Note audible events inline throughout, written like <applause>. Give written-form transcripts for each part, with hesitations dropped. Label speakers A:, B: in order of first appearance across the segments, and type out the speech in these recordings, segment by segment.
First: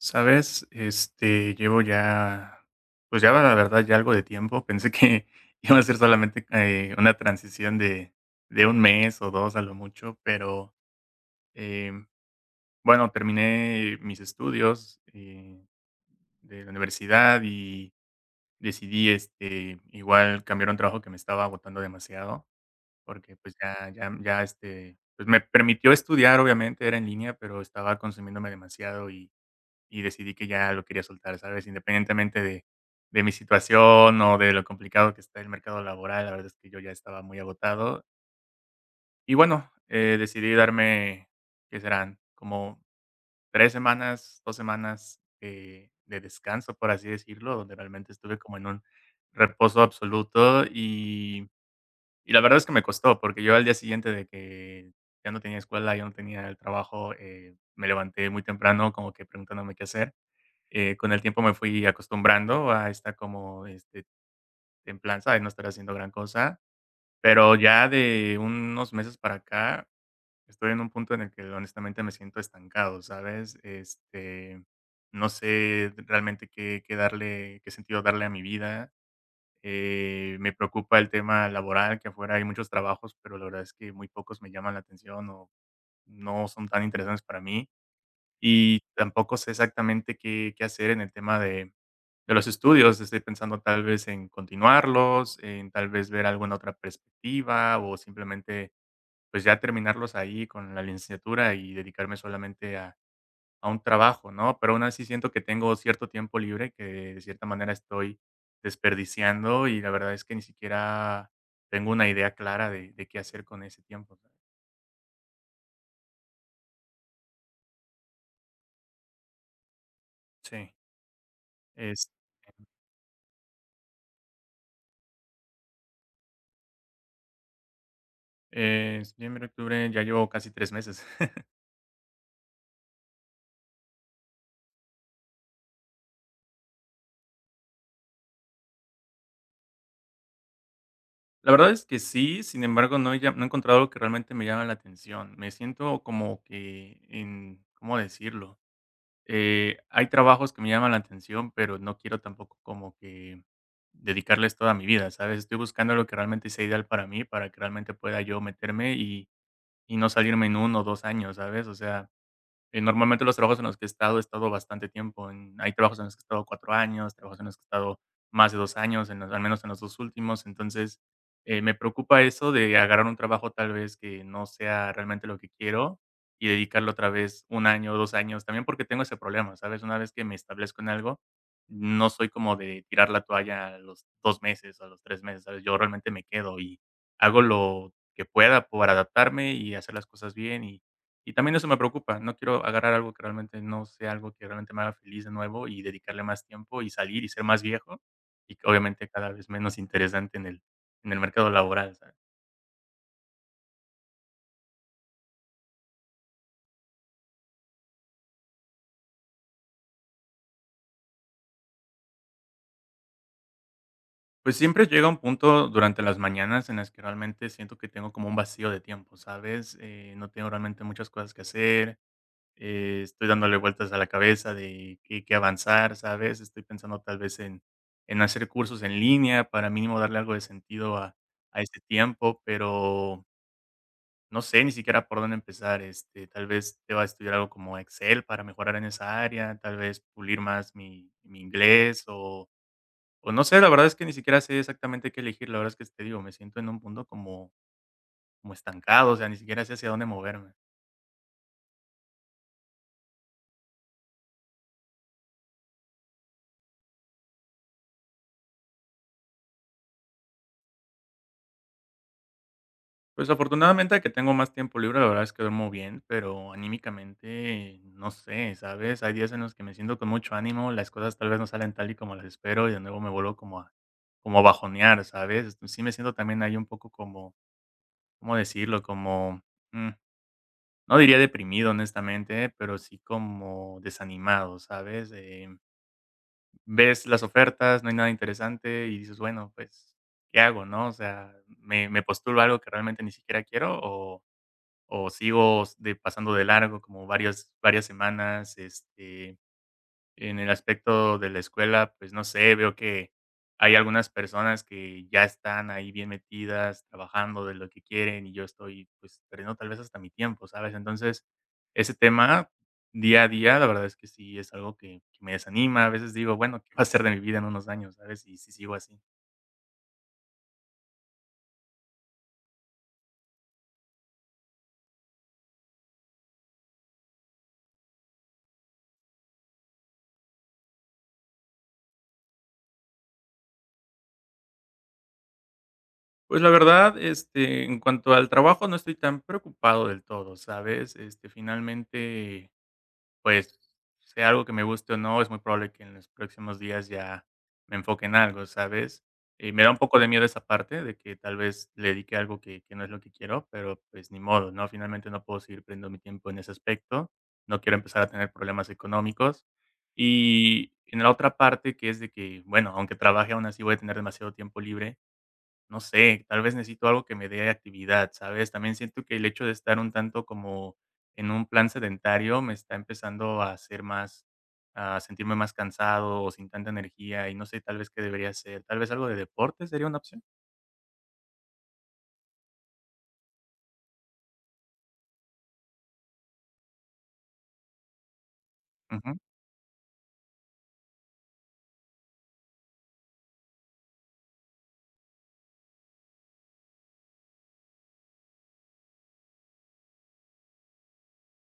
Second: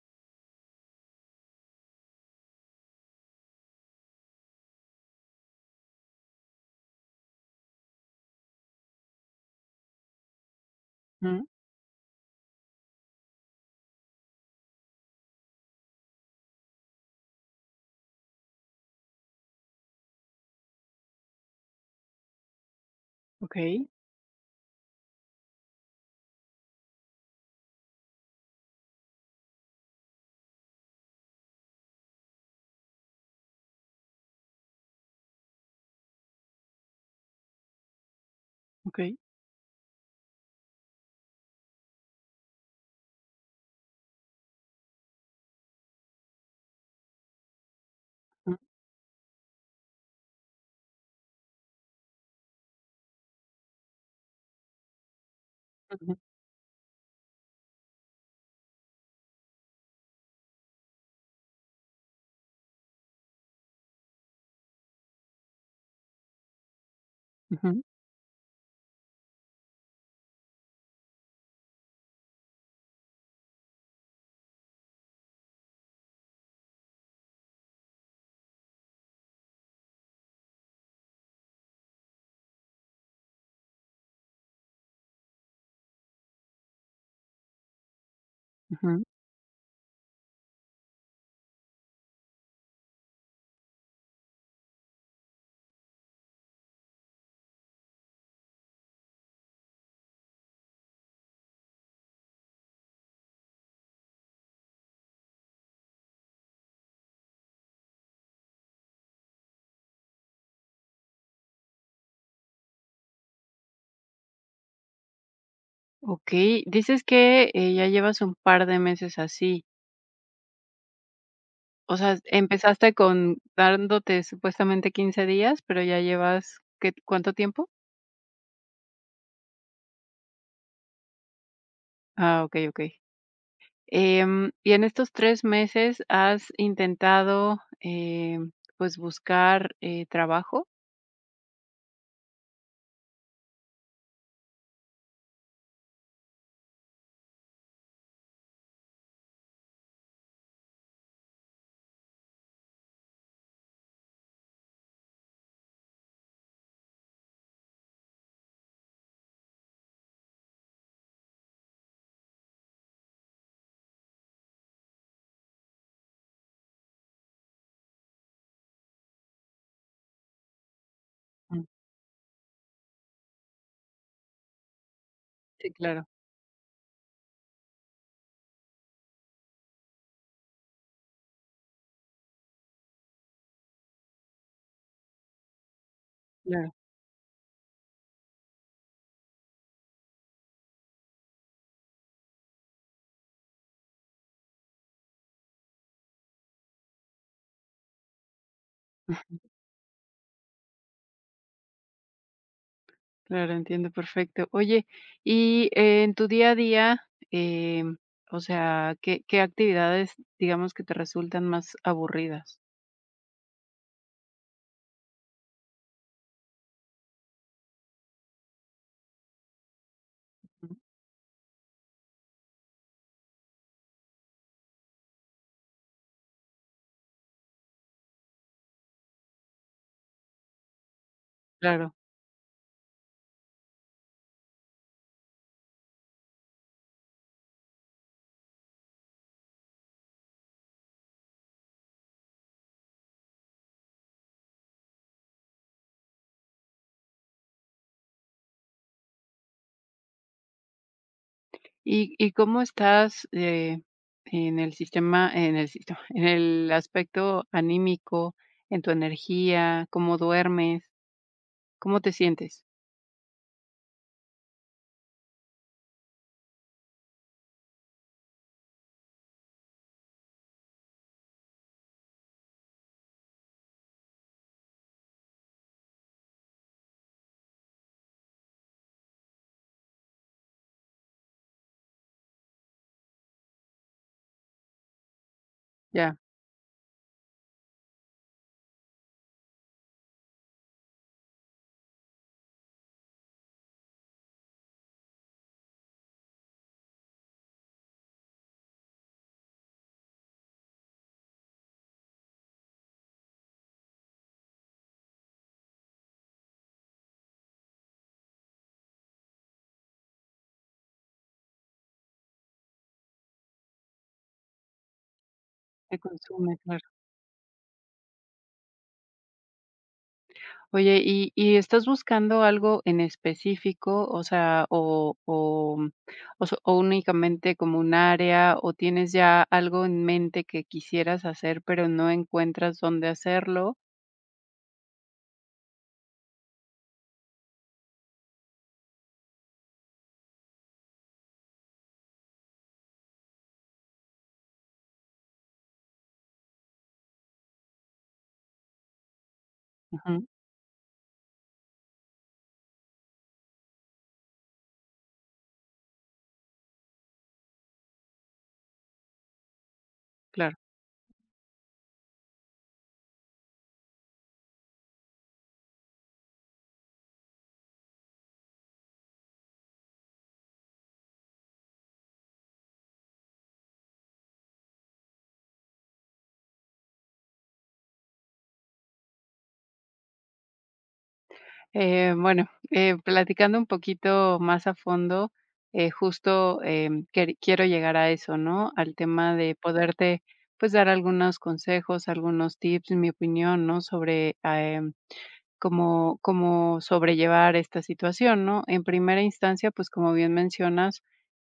A: Sabes, este, llevo ya, pues ya la verdad ya algo de tiempo. Pensé que <laughs> iba a ser solamente una transición de un mes o dos a lo mucho, pero
B: Ujú,
A: em, bueno, terminé mis estudios de la universidad y decidí este, igual cambiar un trabajo que me estaba agotando demasiado, porque pues
B: okey,
A: ya este, pues me permitió estudiar, obviamente, era en línea, pero estaba consumiéndome demasiado y decidí que ya lo quería soltar, ¿sabes? Independientemente de mi situación o de lo complicado que está el mercado laboral, la verdad es que yo ya estaba muy agotado.
B: okey.
A: Y bueno, decidí darme, ¿qué serán? Como 3 semanas, 2 semanas de descanso, por así decirlo, donde realmente estuve
B: Ujú,
A: como en un reposo absoluto y la verdad es que me costó, porque yo al día siguiente de que ya no tenía escuela, ya no
B: ujú,
A: tenía el trabajo, me levanté muy temprano como que preguntándome qué hacer. Con el tiempo me fui acostumbrando a esta como, este, templanza de no estar haciendo gran cosa, pero
B: ujú,
A: ya de unos meses para acá estoy en un punto en el que honestamente me siento estancado, ¿sabes? Este, no sé realmente qué darle qué sentido darle a mi vida. Me preocupa el tema laboral, que afuera hay muchos trabajos, pero la verdad es que muy pocos me llaman la atención o no son tan interesantes para mí y
B: ujú.
A: tampoco sé exactamente qué hacer en el tema de los estudios. Estoy pensando tal vez en continuarlos, en tal vez ver alguna otra perspectiva o simplemente, pues, ya terminarlos ahí con la licenciatura y dedicarme solamente a un trabajo, ¿no? Pero aún así siento que tengo cierto tiempo libre que de cierta manera estoy desperdiciando y la verdad es que ni siquiera tengo una idea clara de qué hacer con ese tiempo, ¿sabes?
B: Okey, dices que, ya llevas un par de meses así.
A: Sí,
B: O
A: es,
B: sea, empezaste con dándote supuestamente 15 días, pero ya llevas, ¿qué cuánto tiempo?
A: septiembre, octubre, ya llevo casi 3 meses.
B: Ah, okey, okey. Y en estos 3 meses, ¿has intentado, pues, buscar, trabajo?
A: La verdad es que sí, sin embargo, no he encontrado algo que realmente me llame la atención. Me siento como que en, ¿cómo decirlo? Hay trabajos que me llaman la atención, pero no quiero tampoco como que dedicarles toda mi vida, ¿sabes? Estoy buscando lo que realmente sea ideal para mí, para que realmente pueda yo meterme y no salirme en uno o 2 años, ¿sabes? O sea, normalmente los trabajos en los que he estado bastante tiempo. En Hay trabajos en los que he estado 4 años, trabajos en los que he estado más de 2 años, en los, al menos en los 2 últimos. Entonces,
B: Mm,
A: me preocupa eso de agarrar un trabajo tal vez que no sea realmente lo que
B: sí,
A: quiero
B: claro,
A: y dedicarlo otra vez un año o 2 años, también porque tengo ese problema, ¿sabes? Una vez que me establezco en algo, no soy como de tirar la toalla a los 2 meses o a los 3 meses, ¿sabes? Yo realmente me quedo
B: claro.
A: y hago lo que pueda para adaptarme y hacer las cosas bien y también eso me preocupa, no quiero agarrar algo que realmente no sea algo que realmente me haga feliz de nuevo y dedicarle más tiempo y salir y ser más viejo y que obviamente cada vez menos interesante en el mercado laboral, ¿sabes?
B: Claro, entiendo perfecto. Oye, y en tu día a día, em, o sea, ¿qué, qué actividades, digamos, que te resultan más aburridas?
A: Pues siempre llega un punto durante las mañanas en las que realmente siento que tengo como un vacío de tiempo, ¿sabes? No tengo
B: Ujú.
A: realmente muchas cosas que hacer, estoy dándole vueltas a la cabeza de qué avanzar, ¿sabes? Estoy pensando tal vez en hacer cursos en línea para mínimo darle algo de sentido a ese
B: Claro.
A: tiempo, pero no sé ni siquiera por dónde empezar, este, tal vez te va a estudiar algo como Excel para mejorar en esa área, tal vez pulir más mi inglés o no sé, la verdad es que ni siquiera sé exactamente qué elegir, la verdad es que te digo, me siento en un punto como estancado, o sea, ni siquiera sé hacia dónde moverme.
B: Y cómo estás en el sistema, <laughs> en el aspecto anímico, en tu energía, cómo duermes, cómo te sientes?
A: Pues, afortunadamente que tengo más tiempo libre, la verdad es que duermo bien, pero anímicamente, no sé, ¿sabes? Hay días en los que me siento con mucho ánimo, las cosas tal vez no salen tal y como las espero y de nuevo me vuelvo como a bajonear, ¿sabes? Sí me siento también ahí un poco como, ¿cómo decirlo? Como, mm, no diría deprimido, honestamente, ¿eh? Pero sí como desanimado, ¿sabes?
B: Ya,
A: Ves las ofertas, no hay nada interesante y dices, bueno, pues, ¿qué hago, no? O sea, me postulo a algo que realmente ni siquiera quiero o sigo de, pasando de largo como varias semanas? Este, en el aspecto de la escuela, pues, no sé, veo que hay algunas personas que ya están ahí bien metidas, trabajando de lo que quieren, y yo estoy, pues, perdiendo tal vez hasta mi tiempo, ¿sabes? Entonces, ese tema día a día, la verdad es que sí es algo que me desanima. A
B: te
A: veces digo:
B: consume,
A: "Bueno, ¿qué va a
B: claro.
A: ser de mi vida en unos años?", ¿sabes?, y si sigo así.
B: Oye, ¿y estás buscando algo en específico? O sea, o o únicamente como un área, o tienes ya algo en mente que quisieras hacer, pero no encuentras dónde hacerlo.
A: Pues, la verdad, este, en cuanto al trabajo, no estoy tan preocupado del todo, ¿sabes? Este, finalmente, pues, sea algo que me guste o no, es muy probable que en los próximos días ya me enfoque en algo, ¿sabes? Y me da un poco de miedo
B: Ujú,
A: esa parte de que tal vez le dedique algo que no es lo que quiero, pero pues ni modo, ¿no? Finalmente no puedo seguir perdiendo mi tiempo en ese aspecto. No quiero empezar a tener problemas económicos.
B: claro.
A: Y en la otra parte, que es de que, bueno, aunque trabaje aún así voy a tener demasiado tiempo libre, no sé, tal vez necesito algo que me dé actividad, ¿sabes? También siento que el hecho de estar un tanto como en un plan sedentario me está empezando a hacer más, a sentirme más cansado o sin tanta energía y no sé tal vez qué debería hacer. Tal vez algo de deporte sería una opción.
B: Bueno, platicando un poquito más a fondo, justo, quer quiero llegar a eso, ¿no? Al
A: Ujú,
B: tema de poderte, pues, dar algunos consejos, algunos tips, mi opinión, ¿no? Sobre, como como sobrellevar esta situación, ¿no? En primera instancia, pues, como bien mencionas,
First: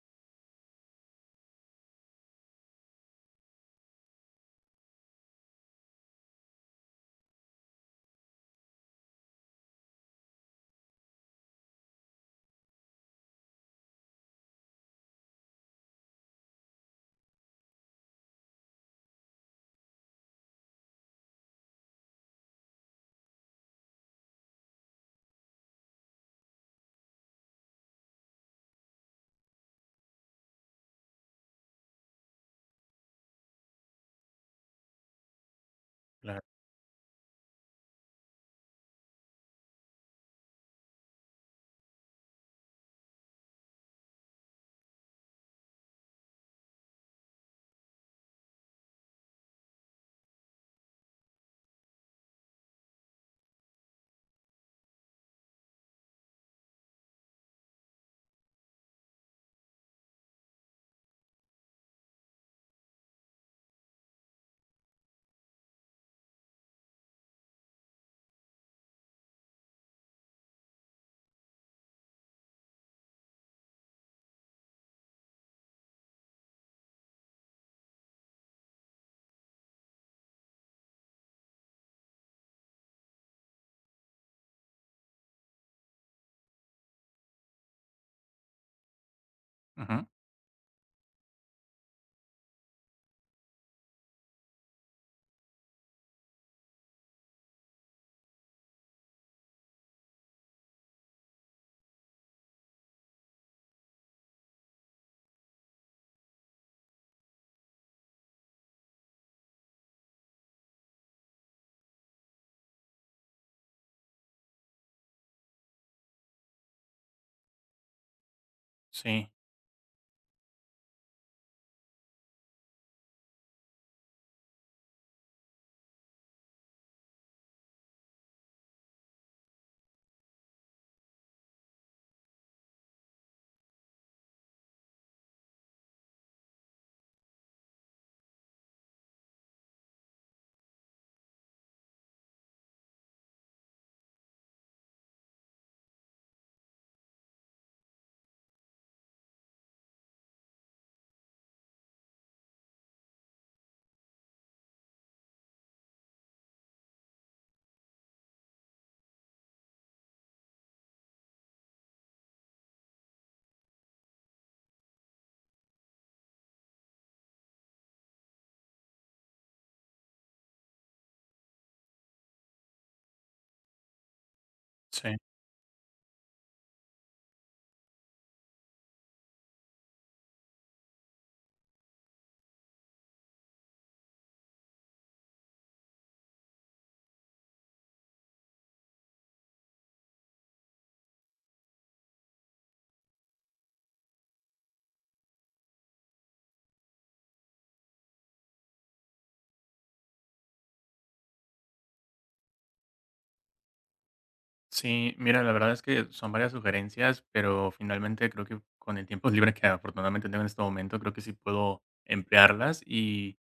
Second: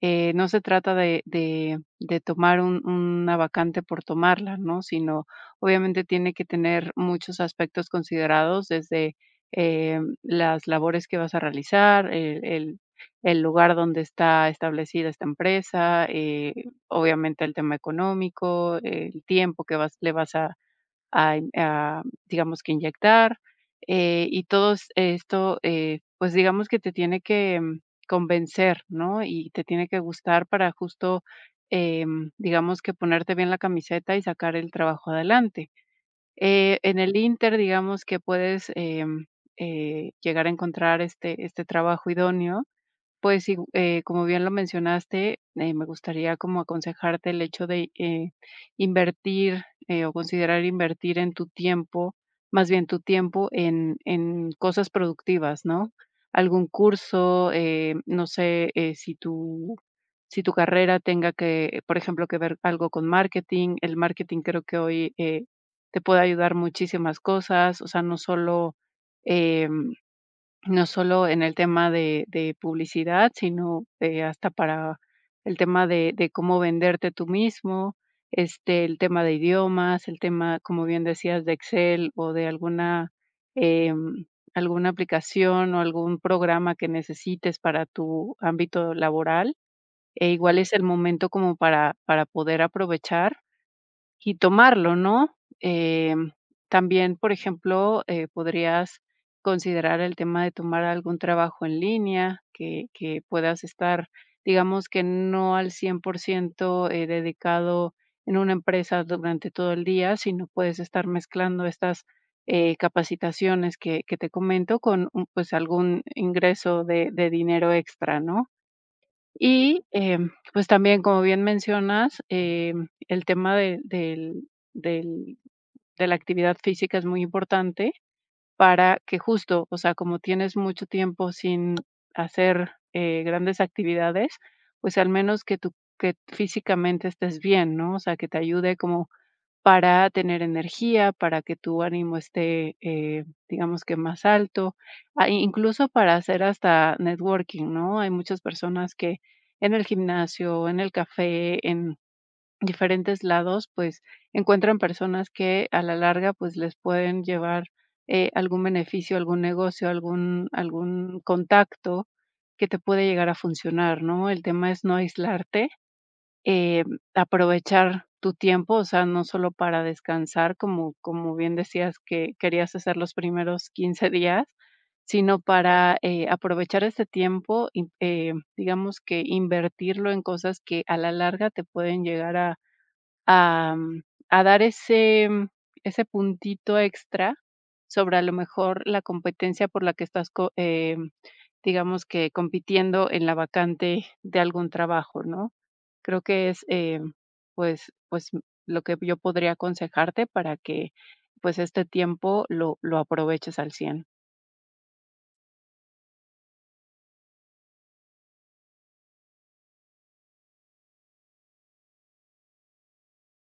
B: no se trata de tomar un una vacante por tomarla, ¿no? Sino, obviamente, tiene que tener muchos aspectos considerados desde, las labores que vas a realizar, el lugar donde está establecida esta empresa, obviamente, el tema económico, el tiempo que vas le vas a digamos que inyectar, y todos esto, pues, digamos que te tiene que convencer, ¿no? Y te tiene que gustar para justo, digamos que ponerte bien la camiseta y sacar el trabajo adelante.
A: claro.
B: En el inter digamos que puedes, llegar a encontrar este trabajo idóneo, pues sí, como bien lo mencionaste, me gustaría como aconsejarte el hecho de invertir o considerar invertir en tu tiempo, más bien tu tiempo en cosas productivas, ¿no? Algún curso, no sé si tu carrera tenga que, por ejemplo, que ver algo con marketing. El marketing creo que hoy te puede ayudar muchísimas cosas, o sea, no solo... em, no solo en el tema de publicidad, sino, hasta para el tema de cómo venderte tú mismo, este, el tema de idiomas, el tema, como bien decías, de Excel o de alguna, em, alguna aplicación o algún programa que necesites para tu ámbito laboral.
A: Ujú,
B: E igual es el momento como para poder aprovechar y tomarlo, ¿no? Em, También, por ejemplo, podrías considerar el tema de tomar algún trabajo en línea que puedas estar, digamos, que no al 100%, dedicado en una empresa durante todo el día, sino puedes estar mezclando estas, capacitaciones que te comento con un, pues, algún ingreso de dinero extra, ¿no?
A: sí,
B: Y, pues, también, como bien mencionas, el tema de del del de la actividad física es muy importante para que justo, o sea, como tienes mucho tiempo sin hacer, grandes actividades, pues, al menos que tú que físicamente estés bien, ¿no? O sea, que te ayude como para tener energía, para que tu ánimo esté, digamos que más alto, ah, incluso para hacer hasta networking, ¿no? Hay muchas personas que en el gimnasio, en el café, en diferentes lados, pues encuentran personas que a la larga, pues les pueden llevar algún beneficio, algún negocio, algún contacto que te puede llegar a funcionar, ¿no? El tema es no aislarte, eh, aprovechar tu tiempo, o sea, no solo para descansar, como, como bien decías que querías hacer los primeros 15 días,
A: sí,
B: sino para aprovechar este tiempo, y, digamos que invertirlo en cosas que a la larga te pueden llegar a, a, mm, a dar ese, ese puntito extra sobre a lo mejor la competencia por la que estás, digamos que compitiendo en la vacante de algún trabajo, ¿no? Creo que es, pues, lo que yo podría aconsejarte para que, pues, este tiempo lo aproveches al cien.
A: sí. Mira, la verdad es que son varias sugerencias, pero finalmente creo que con el tiempo <laughs> libre que afortunadamente tengo en este momento, creo que sí puedo emplearlas y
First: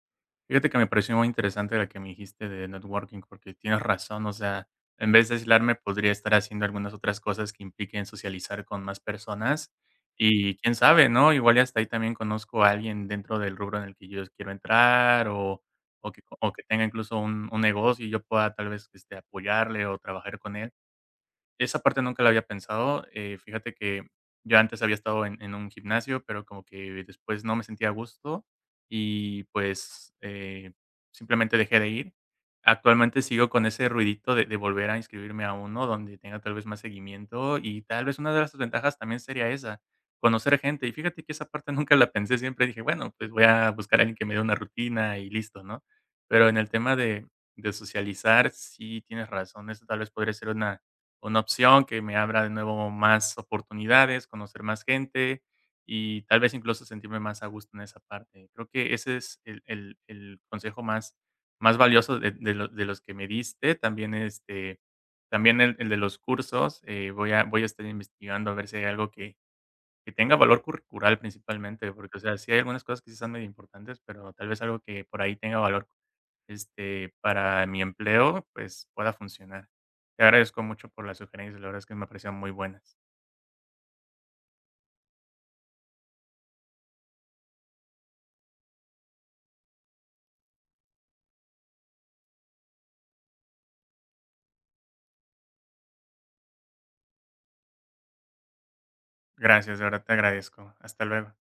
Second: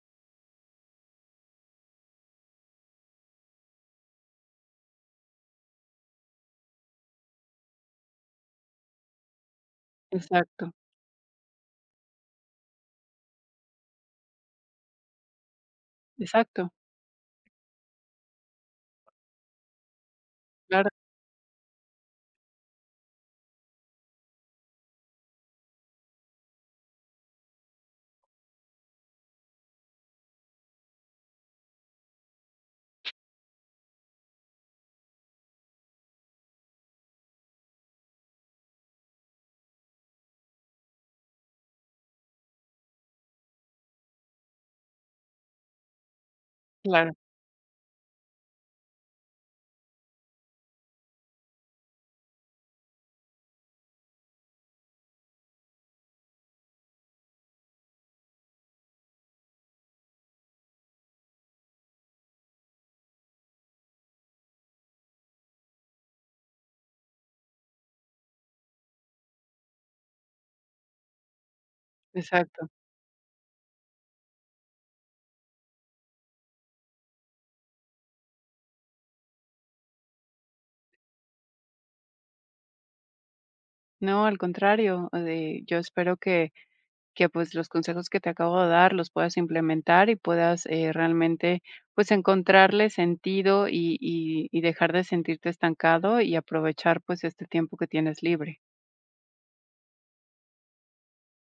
A: fíjate que me pareció muy interesante la que me dijiste de networking, porque tienes razón, o sea, en vez de aislarme podría estar haciendo algunas otras cosas que impliquen socializar con más personas y
B: Exacto,
A: quién sabe, ¿no? Igual y hasta ahí también conozco a alguien dentro del rubro en el que yo quiero entrar o, o que
B: exacto.
A: tenga incluso un negocio y yo pueda tal vez este, apoyarle o trabajar con él.
B: Claro,
A: Esa parte nunca la había pensado. Fíjate que yo antes había estado en un gimnasio, pero como que después no me sentía a gusto y pues simplemente dejé de ir. Actualmente sigo con ese ruidito de volver a inscribirme a uno donde tenga tal vez más seguimiento y tal vez una de las ventajas también sería esa, conocer gente. Y fíjate que esa parte <laughs> nunca la pensé, siempre dije, bueno, pues voy a buscar a alguien que me dé una rutina y listo, ¿no? Pero en el tema
B: claro,
A: de socializar, sí tienes razón, eso tal vez podría ser una opción que me abra de nuevo más oportunidades, conocer más gente y tal vez incluso sentirme más a gusto en esa parte. Creo que ese es el consejo más, más valioso de, de los que me diste. También, este, también el de los cursos. Voy a estar investigando a ver si hay algo que tenga valor curricular principalmente, porque, o sea, sí hay
B: exacto.
A: algunas cosas que sí son medio importantes, pero tal vez algo que por ahí tenga valor, este, para mi empleo, pues, pueda funcionar. Te agradezco mucho por las sugerencias, la verdad es que me parecieron muy buenas.
B: No, al contrario, yo espero que pues los consejos que te acabo de dar los puedas implementar y puedas realmente pues encontrarle sentido y, y dejar de sentirte estancado y aprovechar pues este tiempo que tienes libre.
A: Gracias, de verdad te agradezco. Hasta luego.